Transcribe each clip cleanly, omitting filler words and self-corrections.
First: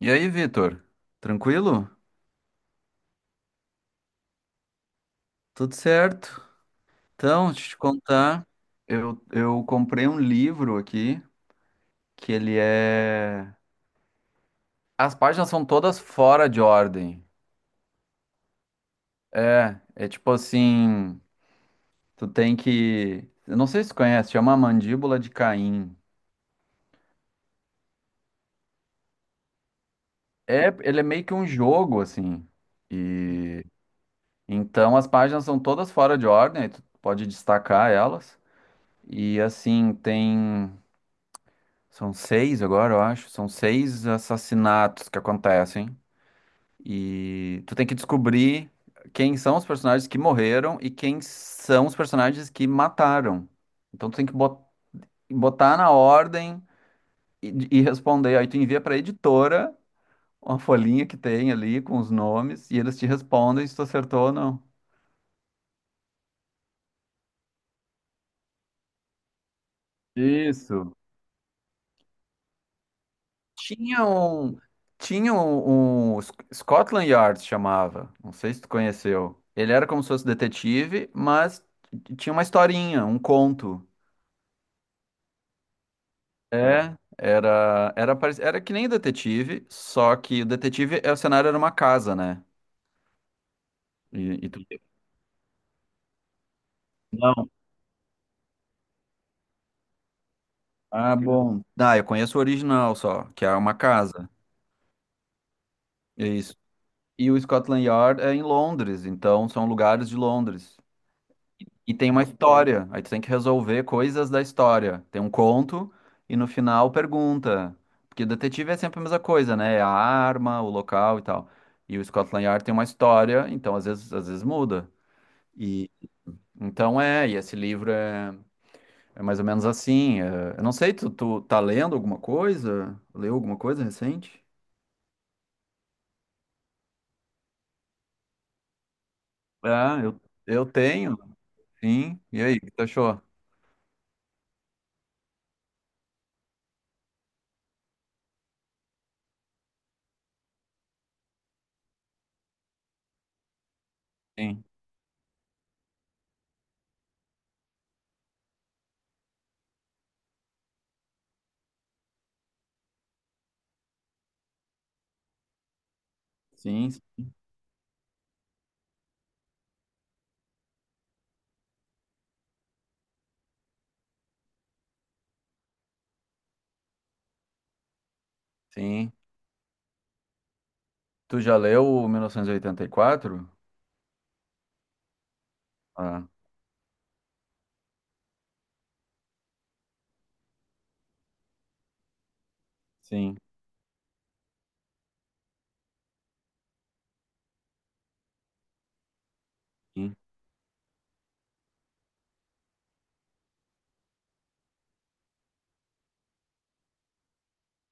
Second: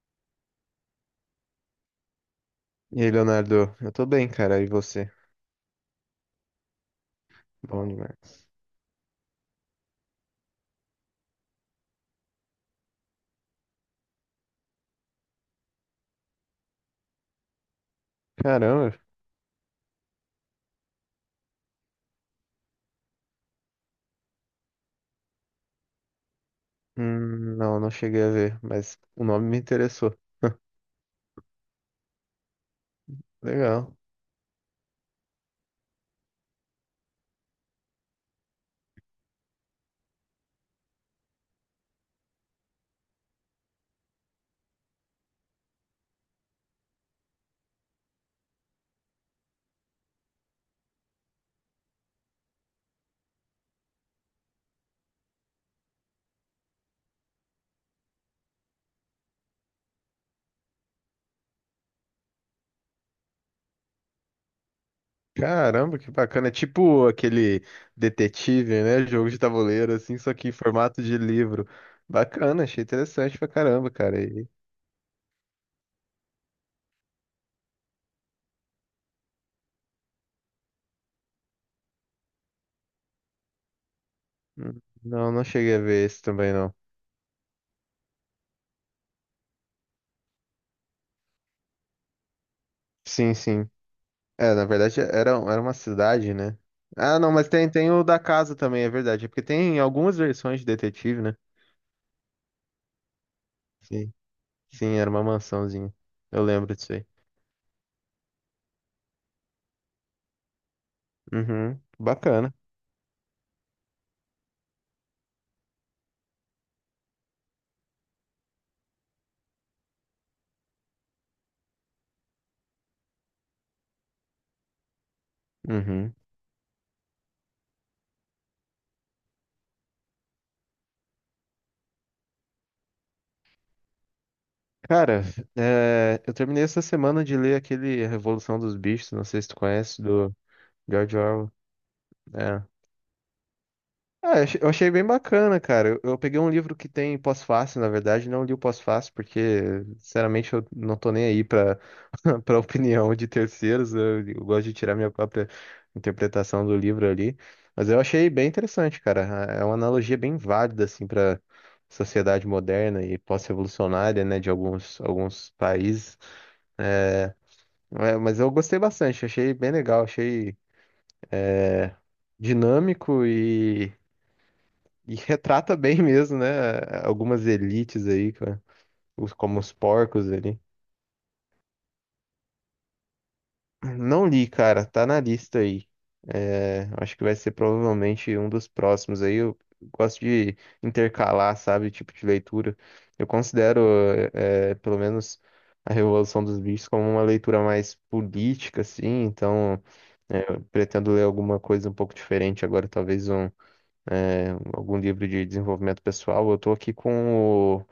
E aí, Vitor? Tranquilo? E aí, Leonardo? Eu tô bem, cara. E você? Tudo certo? Então, deixa eu te Bom contar, demais. eu comprei um livro aqui, que ele é. As páginas são todas fora de ordem. Caramba. É tipo assim, tu tem que. Eu não sei se tu conhece, chama A Mandíbula de Caim. Não, cheguei a ver, mas o nome me interessou. É, ele é meio que um jogo, assim. E Legal. então as páginas são todas fora de ordem, aí tu pode destacar elas. E assim, tem são seis agora, eu acho. São seis assassinatos que acontecem. E tu tem que descobrir quem são os personagens que morreram e quem são os personagens que mataram. Então tu tem que botar na ordem e responder. Aí tu envia pra editora uma folhinha que tem ali com os nomes e eles te respondem se tu acertou ou não. Caramba, que bacana. É tipo aquele detetive, né? Jogo de tabuleiro, assim, só que em Isso. formato de livro. Bacana, achei interessante pra caramba, Tinha cara. E, um, tinha um Scotland Yard chamava. Não sei se tu conheceu. Ele era como se fosse detetive, mas tinha uma historinha, um conto. Não, cheguei a ver esse também, não. É, era que nem detetive, só que o detetive, o cenário era uma casa, né? Sim, sim. E É, tu. na verdade era, uma cidade, né? Ah, não, mas Não. tem, o da casa também, é verdade. É porque tem algumas versões de Ah, detetive, né? bom. Ah, eu conheço o original só, que é uma Sim. casa. Sim, era uma mansãozinha. É Eu isso. lembro disso aí. E o Scotland Yard é em Londres, então são lugares de Londres. Uhum, E tem uma bacana. história, aí tu tem que resolver coisas da história. Tem um conto e no final pergunta. Porque o detetive é sempre a mesma coisa, né? É a arma, o local e tal. E o Scotland Yard tem uma história, então às vezes muda. E Uhum. então é, e esse livro é mais ou menos assim. Eu não sei, tu tá lendo alguma coisa? Leu alguma coisa recente? Cara, é, eu terminei essa semana de ler aquele Revolução dos Bichos, não sei se tu Ah, conhece, eu, do eu tenho, George Orwell. sim. E aí, o É. que tu achou? Ah, eu achei bem bacana, cara. Eu peguei um livro que tem pós-fácil, na verdade, não li o pós-fácil, porque, sinceramente, eu não tô nem aí pra opinião de terceiros. Eu Sim, gosto de tirar minha própria interpretação do livro ali. Mas eu achei bem interessante, cara. É uma analogia bem válida, assim, pra sociedade moderna e pós-revolucionária, né, de alguns, países. sim, É, é, mas eu gostei bastante, achei bem legal, achei dinâmico. E retrata bem mesmo, né? Algumas elites aí, cara. sim. Como os porcos ali. Tu já leu o 1984? Não li, cara. Tá na lista aí. Ah. É, acho que vai ser provavelmente um dos próximos aí. Eu gosto de intercalar, sabe? Tipo de leitura. Eu Sim, considero, é, pelo menos, A Revolução dos Bichos como uma leitura mais política, assim. Então, sim. é, eu pretendo ler alguma coisa um pouco diferente agora. Talvez um, é, algum livro de desenvolvimento pessoal. Eu tô aqui com o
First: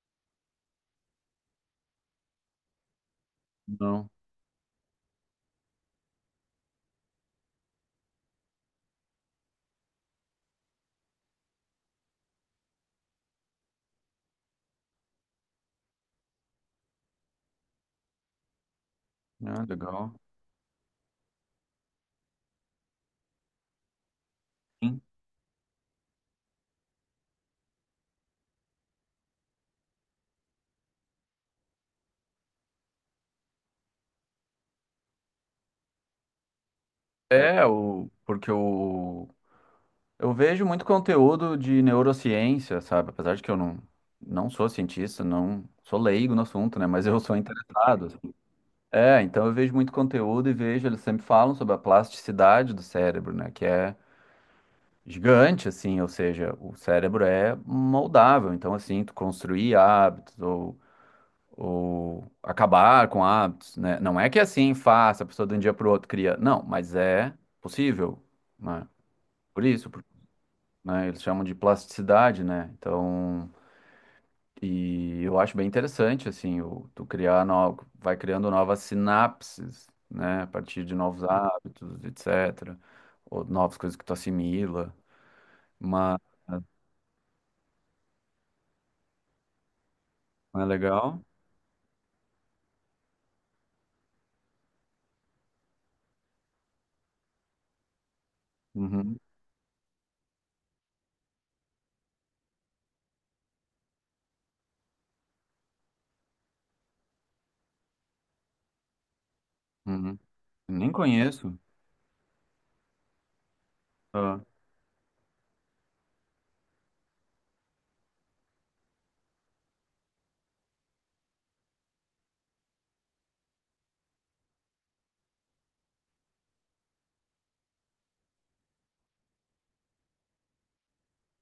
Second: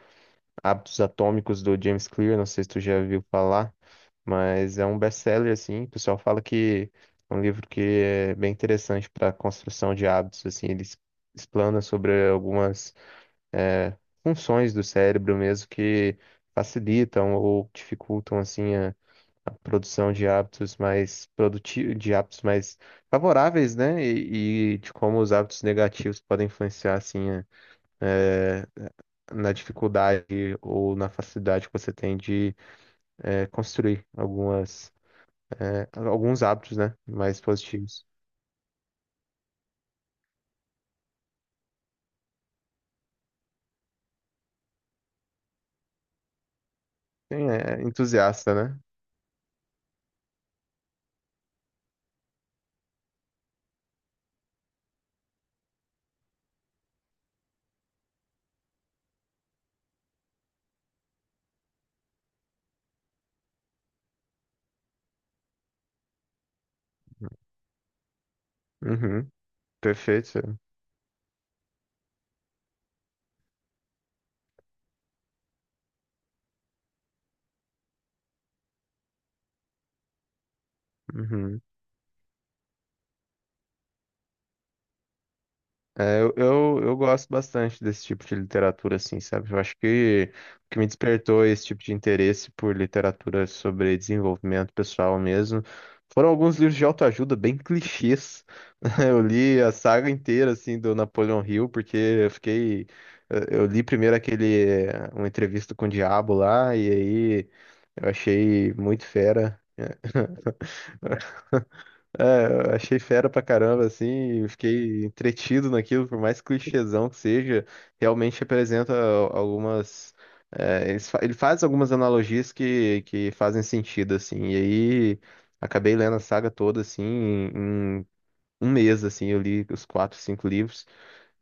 Hábitos Atômicos do James Clear, não sei se tu já viu falar, Não. mas é um best-seller assim, o pessoal fala que é um livro que é bem interessante para construção de hábitos assim. Explana sobre algumas eh, funções do cérebro mesmo que facilitam ou dificultam assim a Ah, legal. produção de hábitos mais produtivos, de hábitos mais favoráveis, né? E de Sim. como os hábitos negativos podem influenciar assim a, é, na dificuldade ou na facilidade que você tem de construir algumas, alguns hábitos, né? Mais É, positivos. Porque eu vejo muito conteúdo de neurociência, sabe? Apesar de que eu não sou cientista, não sou leigo no assunto, né? Mas eu sou Sim, é interessado, assim. entusiasta, né? É, então eu vejo muito conteúdo e vejo, eles sempre falam sobre a plasticidade do cérebro, né? Que é gigante, assim, ou seja, o cérebro é moldável. Então, assim, tu construir hábitos ou acabar com hábitos, né? Não é que é assim faça a pessoa de um dia para o outro cria, não, mas é possível, né? Uhum, Por isso, perfeito. né? Eles chamam de plasticidade, né? Então, e eu acho bem interessante assim, tu criar novo, vai criando novas sinapses, né? A partir de novos Uhum. hábitos, etc. Ou novas coisas que tu assimila, mas É, eu gosto bastante desse tipo de literatura, assim, sabe? Eu acho que não é o que me legal? despertou esse tipo de interesse por literatura sobre desenvolvimento pessoal mesmo foram alguns livros de autoajuda bem clichês. Uhum, Eu li a saga inteira, assim, do Napoleon Hill, porque eu fiquei... Eu li primeiro aquele... Uma entrevista com o Diabo lá, e aí eu achei muito fera. uhum. Nem conheço. É, eu achei fera pra caramba, Ah, assim, eu fiquei entretido naquilo, por mais clichêzão que seja, realmente representa algumas. É, ele faz algumas analogias que, fazem sentido, assim, e aí acabei lendo a saga toda, assim, em um mês, assim, eu li os 4, 5 livros,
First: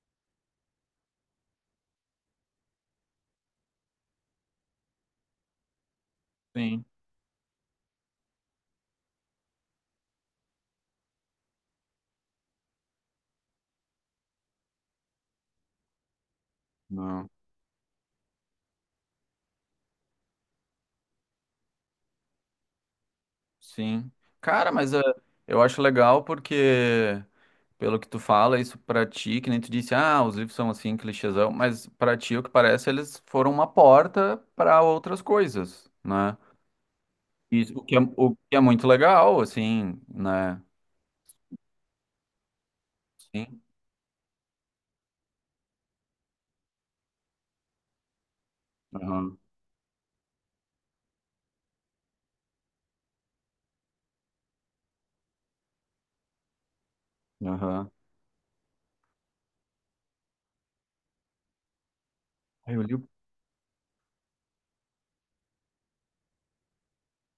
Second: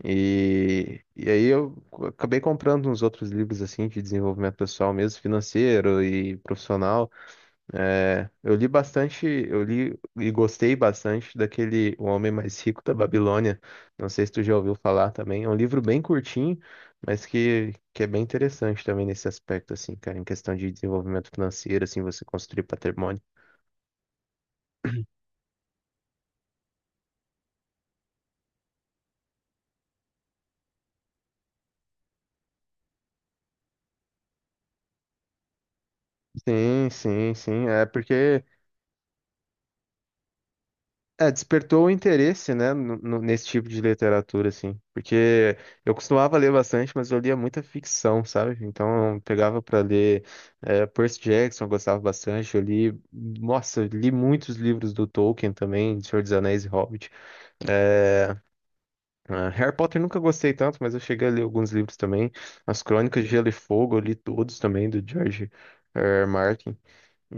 e, aí eu acabei comprando uns outros livros, assim, de desenvolvimento pessoal mesmo, financeiro e sim. profissional. É, eu li bastante, eu li e gostei bastante daquele O Homem Mais Rico da Babilônia. Não sei se tu já ouviu falar também. É um livro bem curtinho, mas Não. Que é bem interessante também nesse aspecto, assim, cara, em questão de desenvolvimento financeiro, assim, você construir patrimônio. Sim. Cara, mas eu acho legal porque, pelo que tu fala, isso pra ti, que nem tu disse, ah, os livros são assim, clichêzão, mas pra ti, o que parece, eles foram uma porta pra outras coisas, né? Sim, sim, sim. Isso, o É que é, o porque que é muito legal, assim, né? é, despertou o interesse, né, nesse Sim. tipo de literatura, assim. Porque eu costumava ler bastante, mas eu lia muita ficção, sabe? Então, eu Aham. pegava pra ler é, Percy Jackson, eu gostava bastante. Eu li, nossa, eu li muitos livros do Tolkien também, de Senhor dos Anéis e Hobbit. Aham. É, ah, Harry Potter nunca gostei tanto, mas eu cheguei a ler alguns livros também. Ah, eu As li o. Crônicas de Gelo e Fogo, eu li todos também, do George R. Martin.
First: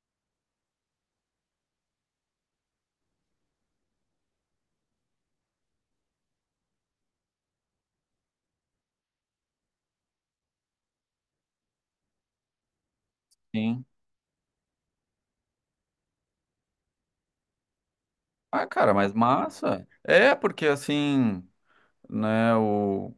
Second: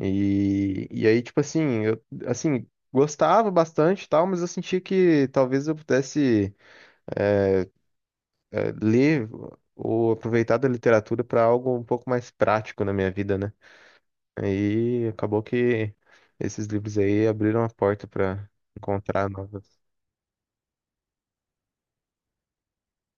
E, aí, tipo assim, eu, gostava bastante e tal, mas eu sentia que talvez eu pudesse ler ou aproveitar da literatura para algo um pouco mais prático na minha vida, né? Sim. Aí acabou que esses livros aí abriram a porta para Ah, cara, mas encontrar novas. massa. É, porque assim, né, o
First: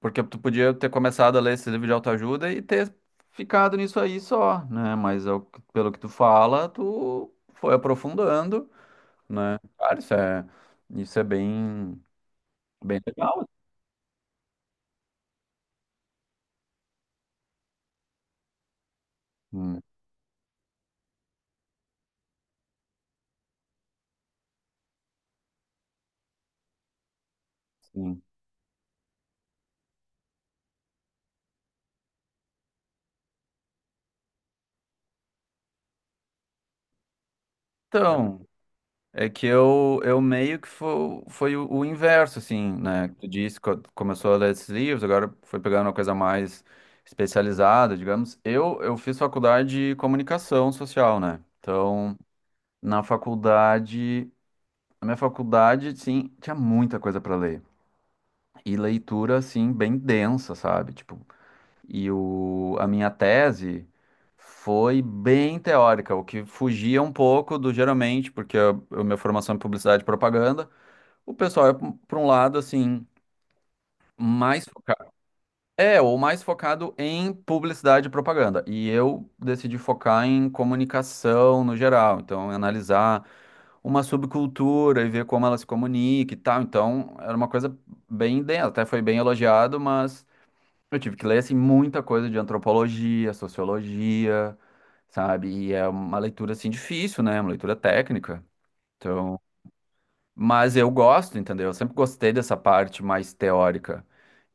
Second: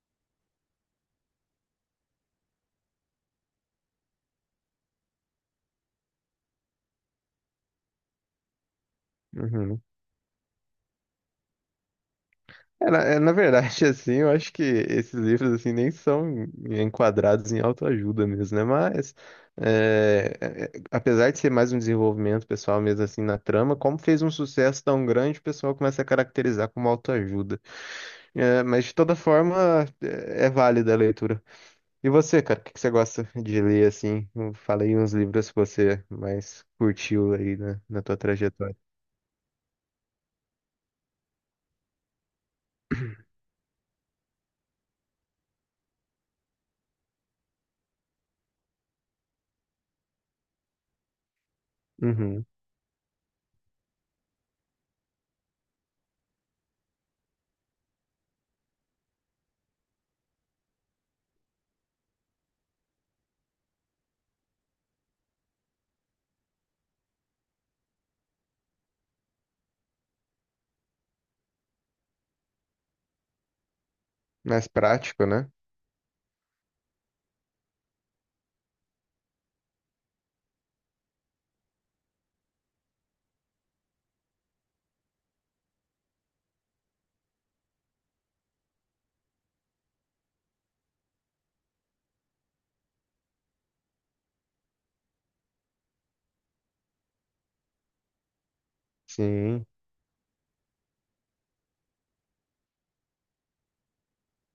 Porque tu podia ter começado a ler esse livro de autoajuda e ter ficado nisso aí só, né? Mas é pelo que tu fala, tu foi aprofundando, né? Uhum. Cara, isso é bem, É, bem é, na legal. verdade, assim, eu acho que esses livros, assim, nem são enquadrados em autoajuda mesmo, né? Mas, Hum, é, apesar de ser mais um desenvolvimento pessoal mesmo, assim, na trama, como fez um sucesso tão grande, o pessoal começa a caracterizar como autoajuda. sim. É, mas, de toda forma, é, é válida a leitura. E você, cara, o que que você gosta de ler, assim? Eu falei uns livros que você mais curtiu aí na tua Então, trajetória. é que eu meio que foi o inverso, assim, né? Tu disse que começou a ler esses livros, agora foi pegando uma coisa mais especializada, digamos. Eu fiz faculdade de comunicação social, né? Então, Uhum. na faculdade. Na minha faculdade, sim, tinha muita coisa para ler. E leitura, assim, bem densa, sabe? Tipo, a minha tese foi bem teórica, o que fugia um pouco do geralmente, porque a minha formação é em publicidade e propaganda. O pessoal é para um lado, assim, mais Mais focado. prático, né? É, ou mais focado em publicidade e propaganda. E eu decidi focar em comunicação no geral. Então, analisar uma subcultura e ver como ela se comunica e tal. Então, era uma coisa bem densa, até foi bem elogiado, mas eu tive que ler assim muita coisa de antropologia, sociologia, sabe? E é uma leitura assim difícil, né? É uma leitura técnica. Então, Sim. mas eu gosto, entendeu? Eu sempre gostei dessa parte mais teórica.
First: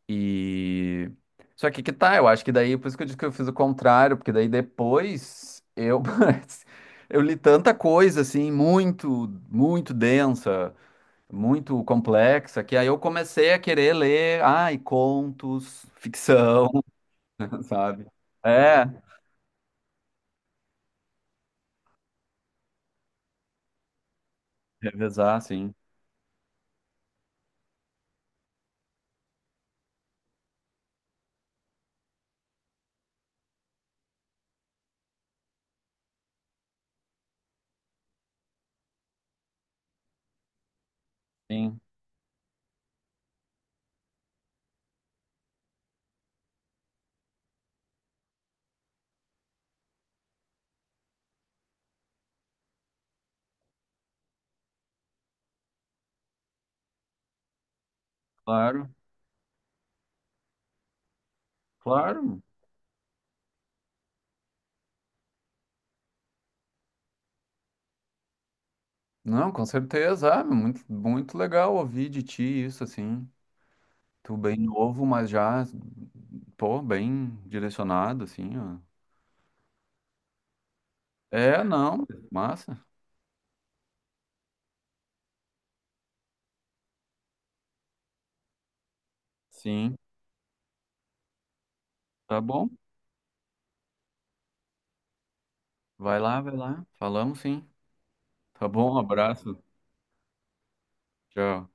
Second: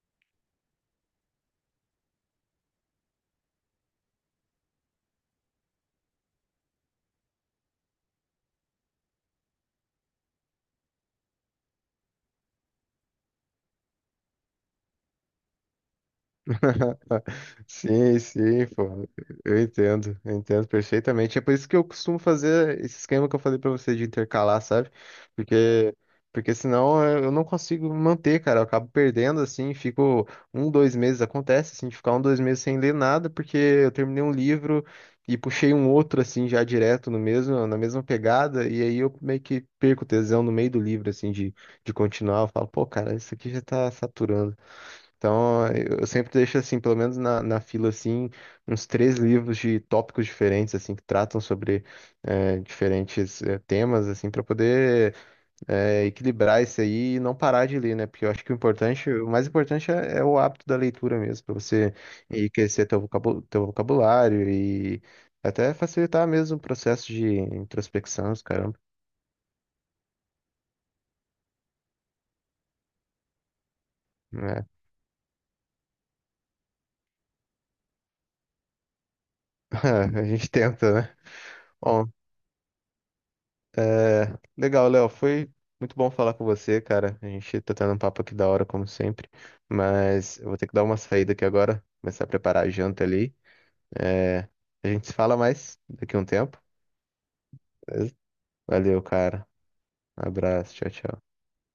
E só que tá, eu acho que daí, por isso que eu disse que eu fiz o contrário, porque daí depois eu eu li tanta coisa assim, muito, muito densa, muito complexa, que aí eu comecei a querer ler, ai, contos, ficção, sabe? Sim, sim, É, pô. Eu entendo perfeitamente. É por isso que eu costumo fazer esse esquema que eu falei pra você de intercalar, sabe? revezar, sim. Porque, Porque senão eu não consigo manter, cara. Eu acabo perdendo, assim, fico um, dois meses. Acontece, assim, de ficar um, dois meses sem ler nada, porque eu terminei um livro e puxei um outro, assim, já direto no mesmo, na mesma pegada. E aí eu meio que perco o tesão no meio do livro, assim, Sim, de continuar. Eu falo, pô, cara, isso aqui já tá saturando. Então, eu sempre deixo, assim, pelo menos na fila, assim, uns 3 livros de tópicos diferentes, assim, que tratam sobre diferentes temas, assim, para poder equilibrar isso aí e não parar de ler, né? Porque eu acho que o claro, importante, o mais importante é, é o hábito da leitura mesmo, para você claro. enriquecer teu vocabulário e até facilitar mesmo o processo de introspecção, os caramba, Não, com certeza, ah, muito, muito legal ouvir de ti isso, assim. Tu bem né? novo, mas já, pô, bem direcionado, assim, ó. A gente tenta, né? É, não, Bom, massa. é, legal, Léo. Foi muito bom falar com você, cara. A gente tá tendo um papo aqui da hora, como sempre. Sim, Mas eu vou ter que dar uma saída aqui agora, começar a tá preparar bom. a janta ali. É, a gente se fala mais daqui a Vai um lá, vai tempo. lá. Falamos, sim. Beleza? Tá bom, Valeu, cara. abraço. Abraço, tchau, tchau. Tchau.